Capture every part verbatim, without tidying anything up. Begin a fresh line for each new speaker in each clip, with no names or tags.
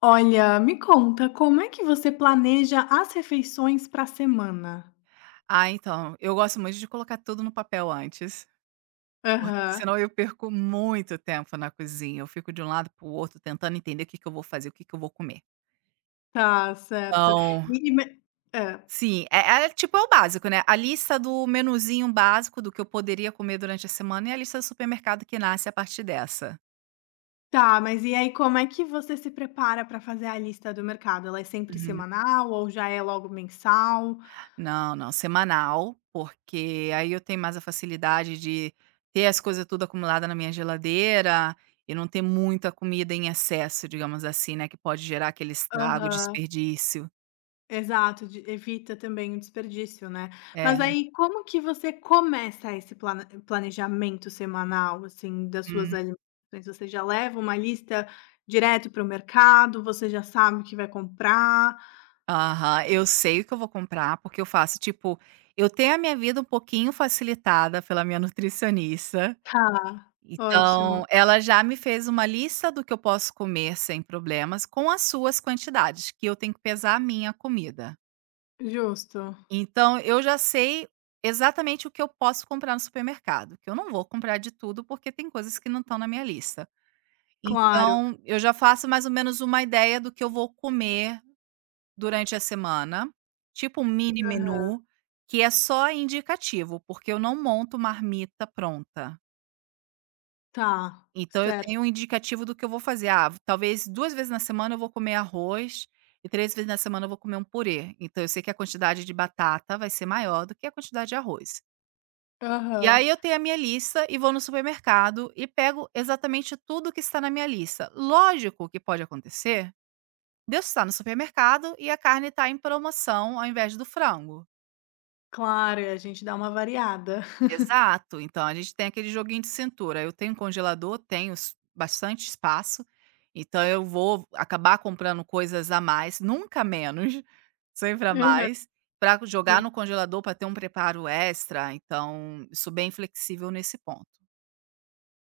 Olha, me conta, como é que você planeja as refeições para a semana?
Ah, então, eu gosto muito de colocar tudo no papel antes, porque
Aham,
senão eu perco muito tempo na cozinha, eu fico de um lado para o outro tentando entender o que que eu vou fazer, o que que eu vou comer.
tá certo.
Então,
E e me hã.
sim, é é tipo, é o básico, né, a lista do menuzinho básico do que eu poderia comer durante a semana e a lista do supermercado que nasce a partir dessa.
Tá, mas e aí como é que você se prepara para fazer a lista do mercado? Ela é sempre
Uhum.
semanal ou já é logo mensal?
Não, não, semanal, porque aí eu tenho mais a facilidade de ter as coisas tudo acumulada na minha geladeira e não ter muita comida em excesso, digamos assim, né, que pode gerar aquele estrago,
Aham.
desperdício.
Exato, de evita também o desperdício, né.
É.
Mas aí como que você começa esse plane planejamento semanal, assim, das suas
Uhum.
alimentações? Você já leva uma lista direto para o mercado, você já sabe o que vai comprar?
Aham. Eu sei o que eu vou comprar, porque eu faço, tipo, eu tenho a minha vida um pouquinho facilitada pela minha nutricionista,
Tá, ótimo,
então ela já me fez uma lista do que eu posso comer sem problemas, com as suas quantidades, que eu tenho que pesar a minha comida.
justo,
Então eu já sei exatamente o que eu posso comprar no supermercado, que eu não vou comprar de tudo, porque tem coisas que não estão na minha lista.
claro,
Então eu já faço mais ou menos uma ideia do que eu vou comer durante a semana, tipo um mini menu, que é só indicativo, porque eu não monto marmita pronta.
tá,
Então eu
certo.
tenho um indicativo do que eu vou fazer. Ah, talvez duas vezes na semana eu vou comer arroz e três vezes na semana eu vou comer um purê. Então eu sei que a quantidade de batata vai ser maior do que a quantidade de arroz. E
Aham,
aí eu tenho a minha lista e vou no supermercado e pego exatamente tudo que está na minha lista. Lógico que pode acontecer Deus está no supermercado e a carne está em promoção ao invés do frango.
claro, e a gente dá uma variada.
Exato, então a gente tem aquele joguinho de cintura. Eu tenho um congelador, tenho s- bastante espaço, então eu vou acabar comprando coisas a mais, nunca menos, sempre a
Aham,
mais, para jogar no congelador para ter um preparo extra. Então, sou bem flexível nesse ponto.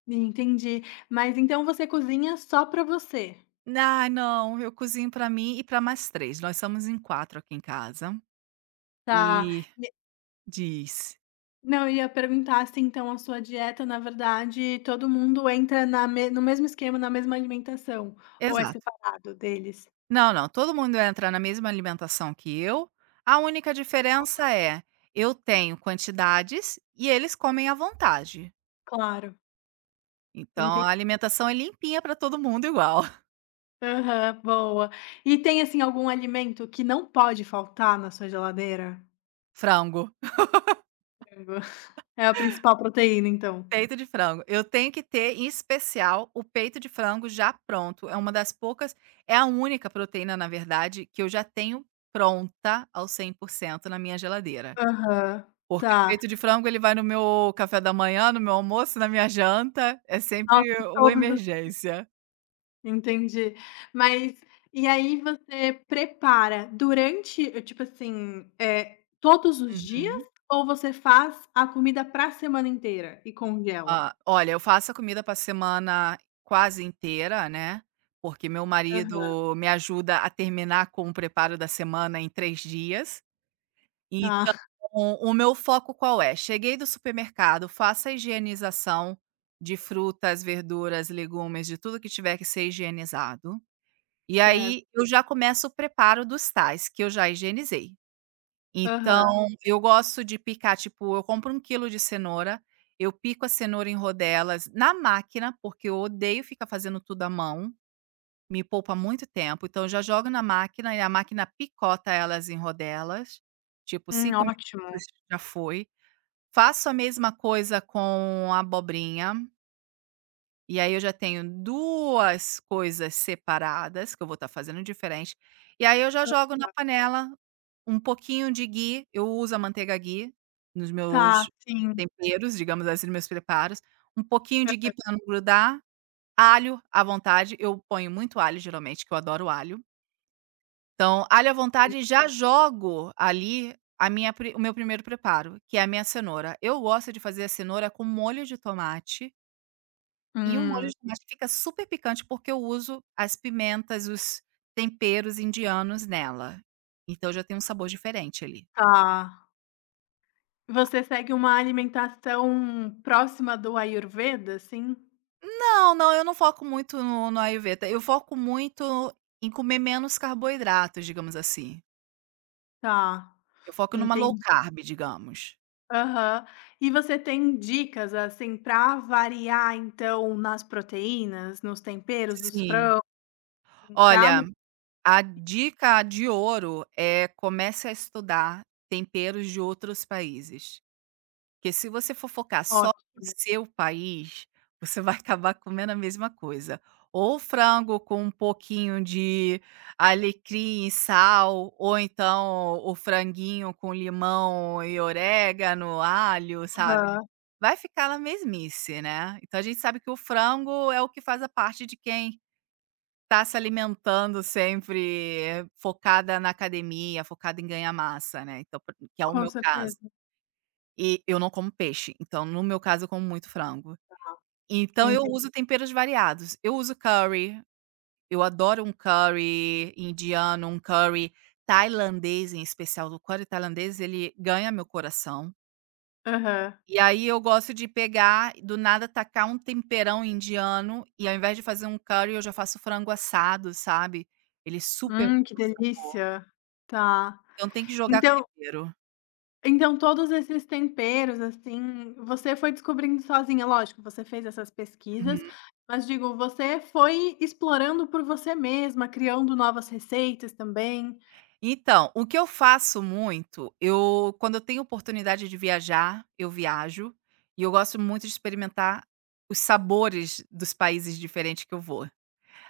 entendi. Mas então você cozinha só para você?
Ah, não, eu cozinho para mim e para mais três, nós somos em quatro aqui em casa,
Tá.
e diz
Não, eu ia perguntar se então a sua dieta, na verdade, todo mundo entra na me no mesmo esquema, na mesma alimentação, ou é
exato.
separado deles?
Não, não, todo mundo entra na mesma alimentação que eu, a única diferença é, eu tenho quantidades e eles comem à vontade,
Claro,
então
enten
a alimentação é limpinha para todo mundo igual,
aham, boa. E tem, assim, algum alimento que não pode faltar na sua geladeira?
frango.
Frango. É a principal proteína então?
Peito de frango. Eu tenho que ter, em especial, o peito de frango já pronto. É uma das poucas é a única proteína, na verdade, que eu já tenho pronta ao cem por cento na minha geladeira.
Aham,
Porque o
tá.
peito de frango, ele vai no meu café da manhã, no meu almoço, na minha janta, é
Nossa!
sempre uma
Todos
emergência.
Entendi. Mas e aí você prepara durante eh, tipo assim, eh, todos os dias
Uhum.
ou você faz a comida pra semana inteira e congela?
Ah, olha, eu faço a comida pra semana quase inteira, né, porque meu
Aham.
marido me ajuda a terminar com o preparo da semana em três dias.
Tá,
Então, o meu foco qual é? Cheguei do supermercado, faço a higienização de frutas, verduras, legumes, de tudo que tiver que ser higienizado, e
certo.
aí eu já começo o preparo dos tais, que eu já higienizei.
Aham.
Então, eu gosto de picar, tipo, eu compro um quilo de cenoura, eu pico a cenoura em rodelas na máquina, porque eu odeio ficar fazendo tudo à mão. Me poupa muito tempo, então eu já jogo na máquina e a máquina picota elas em rodelas, tipo
Hum,
cinco
ótimo.
minutos já foi. Faço a mesma coisa com a abobrinha, e aí eu já tenho duas coisas separadas que eu vou estar fazendo diferente, e aí eu já jogo na panela um pouquinho de ghee, eu uso a manteiga ghee nos
Tá,
meus
sim.
temperos, digamos assim, nos meus preparos, um pouquinho de ghee para não grudar, alho à vontade, eu ponho muito alho geralmente, que eu adoro alho. Então, alho à vontade, já jogo ali a minha pri o meu primeiro preparo, que é a minha cenoura. Eu gosto de fazer a cenoura com molho de tomate, e o molho
Hum.
de tomate fica super picante, porque eu uso as pimentas, os temperos indianos nela. Então já tem um sabor diferente ali.
Tá. Você segue uma alimentação próxima do Ayurveda, assim?
Não, não, eu não foco muito no no ayurveda, eu foco muito em comer menos carboidratos, digamos assim.
Tá,
Eu foco numa low
entendi.
carb, digamos.
Aham. E você tem dicas, assim, para variar, então, nas proteínas, nos temperos dos
Sim.
frangos? Para
Olha, a dica de ouro é comece a estudar temperos de outros países, porque se você for focar só no
Ótimo.
seu país, você vai acabar comendo a mesma coisa. Ou frango com um pouquinho de alecrim e sal, ou então o franguinho com limão e orégano, alho, sabe.
Aham,
Vai ficar na mesmice, né. Então a gente sabe que o frango é o que faz a parte de quem tá se alimentando sempre focada na academia, focada em ganhar massa, né, então por que é o
com
meu caso.
certeza.
E eu não como peixe, então no meu caso eu como muito frango. Então eu
Enten
uso temperos variados, eu uso curry, eu adoro um curry indiano, um curry tailandês em especial, o curry tailandês ele ganha meu coração.
aham.
E aí eu gosto de pegar, do nada tacar um temperão indiano, e ao invés de fazer um curry eu já faço frango assado, sabe. Ele é super.
Hum, que delícia. Tá.
Então tem que jogar com
Então
tempero.
então todos esses temperos, assim, você foi descobrindo sozinha. Lógico, você fez essas pesquisas,
Uhum.
mas digo, você foi explorando por você mesma, criando novas receitas também.
Então, o que eu faço muito, eu quando eu tenho oportunidade de viajar, eu viajo, e eu gosto muito de experimentar os sabores dos países diferentes que eu vou.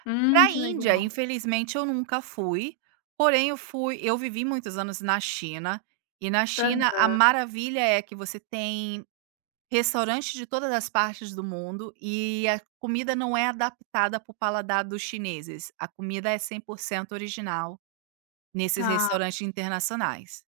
Hum,
Pra
que
Índia,
legal.
infelizmente, eu nunca fui, porém eu fui eu vivi muitos anos na China, e na
Hã,
China a maravilha é que você tem restaurantes de todas as partes do mundo, e a comida não é adaptada para o paladar dos chineses, a comida é cem por cento original. Nesses
tá.
restaurantes internacionais.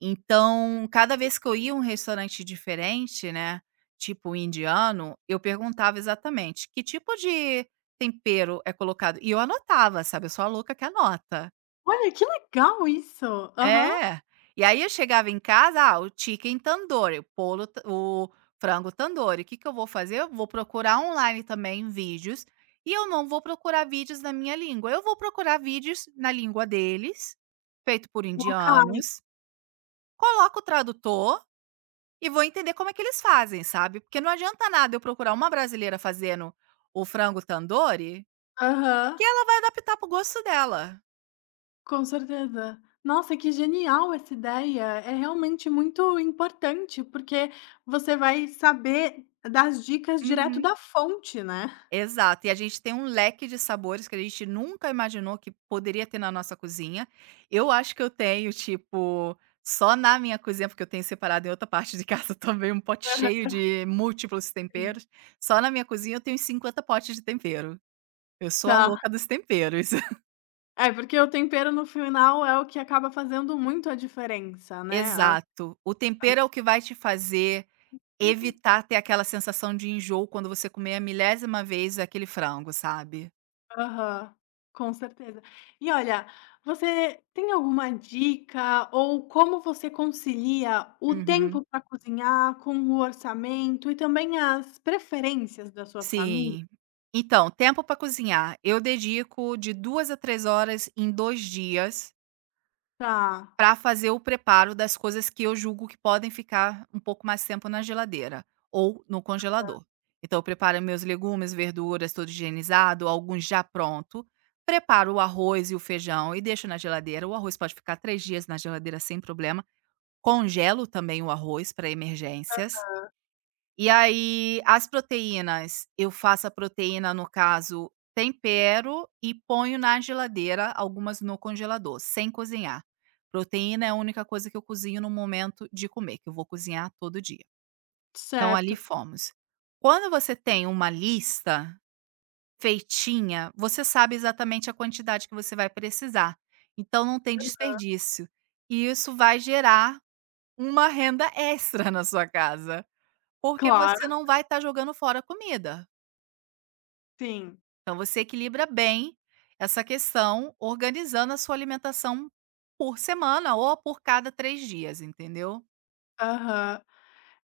Então, cada vez que eu ia a um restaurante diferente, né, tipo indiano, eu perguntava exatamente: "Que tipo de tempero é colocado?" E eu anotava, sabe, eu sou a louca que anota.
Olha, que legal isso. Aham.
É. E aí eu chegava em casa: "Ah, o chicken tandoori, o polo ta o frango tandoori". O que que eu vou fazer? Eu vou procurar online também vídeos, e eu não vou procurar vídeos na minha língua, eu vou procurar vídeos na língua deles, feito por
Locais.
indianos. Coloco o tradutor e vou entender como é que eles fazem, sabe, porque não adianta nada eu procurar uma brasileira fazendo o frango tandoori,
Aham.
que ela vai adaptar para o gosto dela.
Com certeza. Nossa, que genial essa ideia! É realmente muito importante, porque você vai saber das dicas direto
Uhum.
da fonte, né.
Exato, e a gente tem um leque de sabores que a gente nunca imaginou que poderia ter na nossa cozinha. Eu acho que eu tenho, tipo, só na minha cozinha, porque eu tenho separado em outra parte de casa também um pote cheio
Aham,
de múltiplos
sim.
temperos, só na minha cozinha eu tenho cinquenta potes de tempero. Eu sou a
Tá.
louca dos temperos.
É, porque o tempero no final é o que acaba fazendo muito a diferença, né, a
Exato. O
a
tempero é o que vai te fazer
e o tem
evitar ter aquela sensação de enjoo quando você comer a milésima vez aquele frango, sabe.
Aham, com certeza. E olha, você tem alguma dica ou como você concilia o
Uhum.
tempo para cozinhar com o orçamento e também as preferências da sua família?
Sim. Então, tempo para cozinhar, eu dedico de duas a três horas em dois dias,
Tá,
para fazer o preparo das coisas que eu julgo que podem ficar um pouco mais tempo na geladeira ou no congelador. Então eu preparo meus legumes, verduras, tudo higienizado, alguns já pronto. Preparo o arroz e o feijão e deixo na geladeira. O arroz pode ficar três dias na geladeira sem problema. Congelo também o arroz para emergências. E aí, as proteínas, eu faço a proteína, no caso, tempero e ponho na geladeira, algumas no congelador, sem cozinhar. Proteína é a única coisa que eu cozinho no momento de comer, que eu vou cozinhar todo dia. Então, ali
certo.
fomos. Quando você tem uma lista feitinha, você sabe exatamente a quantidade que você vai precisar. Então, não tem desperdício. E isso vai gerar uma renda extra na sua casa. Porque
Claro,
você não vai estar jogando fora comida.
sim.
Então você equilibra bem essa questão, organizando a sua alimentação por semana ou por cada três dias, entendeu?
Aham.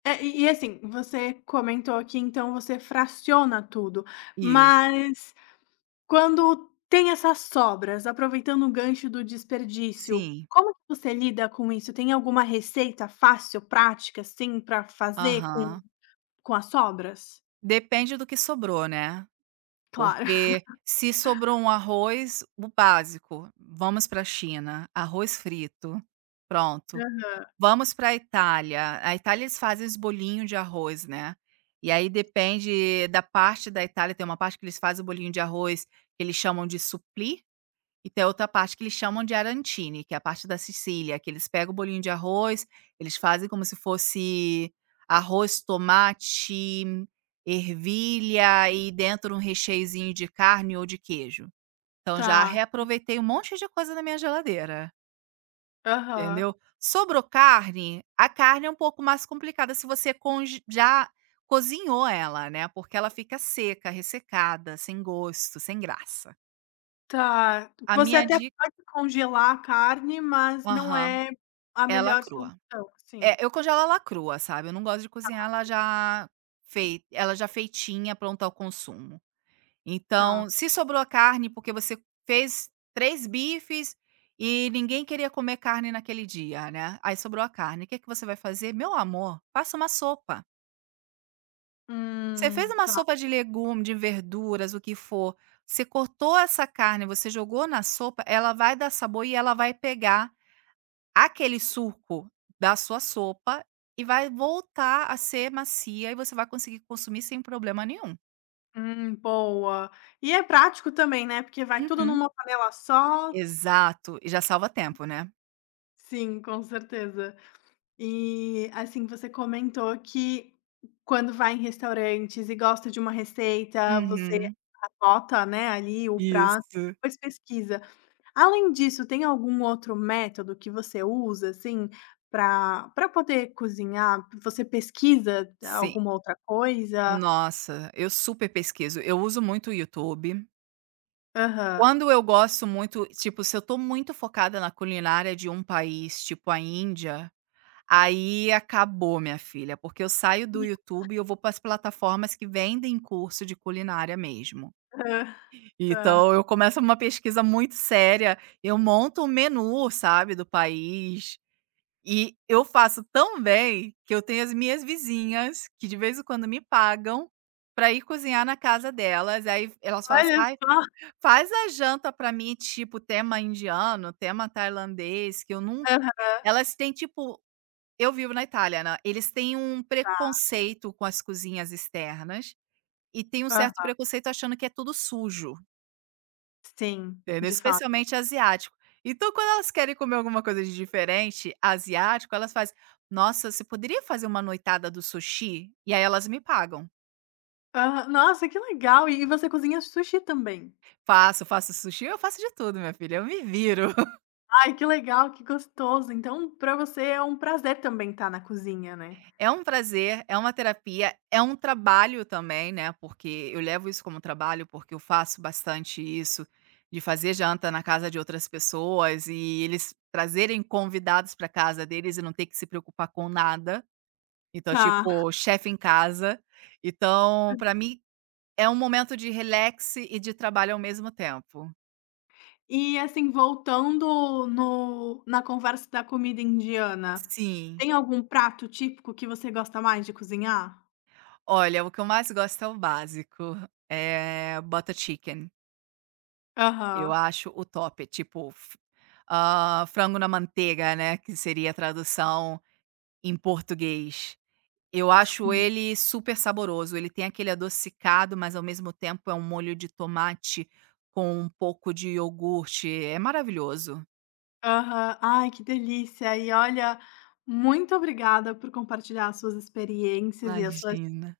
É, e e assim, você comentou aqui, então você fraciona tudo,
Isso,
mas quando tem essas sobras, aproveitando o gancho do desperdício,
sim.
como que você lida com isso? Tem alguma receita fácil, prática, assim, para fazer com
Aham.
com as sobras?
Depende do que sobrou, né.
Claro.
Porque se sobrou um arroz, o básico, vamos para a China, arroz frito, pronto.
Aham.
Vamos para a Itália. A Itália eles fazem os bolinhos de arroz, né. E aí depende da parte da Itália, tem uma parte que eles fazem o bolinho de arroz que eles chamam de supplì, e tem outra parte que eles chamam de arancine, que é a parte da Sicília, que eles pegam o bolinho de arroz, eles fazem como se fosse arroz, tomate, ervilha e dentro um recheiozinho de carne ou de queijo. Então já
Tá.
reaproveitei um monte de coisa na minha geladeira.
Aham.
Entendeu? Sobrou carne, a carne é um pouco mais complicada se você conge já cozinhou ela, né, porque ela fica seca, ressecada, sem gosto, sem graça.
Tá.
A
Você
minha
até
dica,
pode congelar a carne, mas não
aham,
é a
ela
melhor
crua.
solução, sim.
É, eu congelo ela crua, sabe, eu não gosto de cozinhar ela já fei ela já feitinha, pronta ao consumo. Então,
Tá.
se sobrou a carne porque você fez três bifes e ninguém queria comer carne naquele dia, né, aí sobrou a carne, o que é que você vai fazer? Meu amor, faça uma sopa. Você fez
Hum.
uma sopa de legume, de verduras, o que for, você cortou essa carne, você jogou na sopa, ela vai dar sabor e ela vai pegar aquele suco da sua sopa e vai voltar a ser macia e você vai conseguir consumir sem problema nenhum.
Hum, boa. E é prático também, né, porque vai tudo
Uhum.
numa panela só.
Exato, e já salva tempo, né.
Sim, com certeza. E, assim, você comentou que quando vai em restaurantes e gosta de uma receita, você
Uhum.
anota, né, ali o prato,
Isso.
depois pesquisa. Além disso, tem algum outro método que você usa, assim, para para poder cozinhar? Você pesquisa
Sim.
alguma outra coisa?
Nossa, eu super pesquiso. Eu uso muito o YouTube.
Aham.
Quando eu gosto muito tipo, se eu tô muito focada na culinária de um país, tipo a Índia, aí acabou, minha filha, porque eu saio do YouTube e eu vou para as plataformas que vendem curso de culinária mesmo.
Tá.
Então eu começo uma pesquisa muito séria, eu monto um menu, sabe, do país, e eu faço tão bem que eu tenho as minhas vizinhas que de vez em quando me pagam para ir cozinhar na casa delas, aí elas falam assim:
Olha
"Ai,
só.
faz a janta pra mim, tipo, tema indiano, tema tailandês, que eu nunca".
Aham,
Elas têm, tipo, eu vivo na Itália, né, eles têm um preconceito com as cozinhas externas, e tem um certo
tá.
preconceito achando que é tudo sujo,
Sim,
entendeu,
de fato.
especialmente asiático. Então quando elas querem comer alguma coisa de diferente, asiático, elas fazem: "Nossa, você poderia fazer uma noitada do sushi?" E aí elas me pagam.
Aham. Nossa, que legal! E e você cozinha sushi também?
Faço, faço sushi, eu faço de tudo, minha filha, eu me viro.
Ai, que legal, que gostoso! Então, pra você é um prazer também estar na cozinha, né?
É um prazer, é uma terapia, é um trabalho também, né, porque eu levo isso como trabalho, porque eu faço bastante isso, de fazer janta na casa de outras pessoas e eles trazerem convidados pra casa deles e não ter que se preocupar com nada. Então,
Tá.
tipo, chefe em casa. Então, para mim, é um momento de relax e de trabalho ao mesmo tempo.
E, assim, voltando no na conversa da comida indiana,
Sim.
tem algum prato típico que você gosta mais de cozinhar?
Olha, o que eu mais gosto é o básico, é butter chicken. Eu
Aham.
acho o top, tipo, f hã, frango na manteiga, né, que seria a tradução em português. Eu acho
Sim.
ele super saboroso, ele tem aquele adocicado, mas ao mesmo tempo é um molho de tomate com um pouco de iogurte, é maravilhoso.
Aham. Ai, que delícia! E olha, muito obrigada por compartilhar as suas experiências e as suas.
Imagina.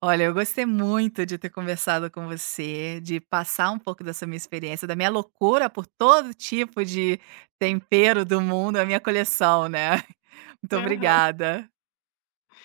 Olha, eu gostei muito de ter conversado com você, de passar um pouco dessa minha experiência, da minha loucura por todo tipo de tempero do mundo, a minha coleção, né. Muito
Aham.
obrigada.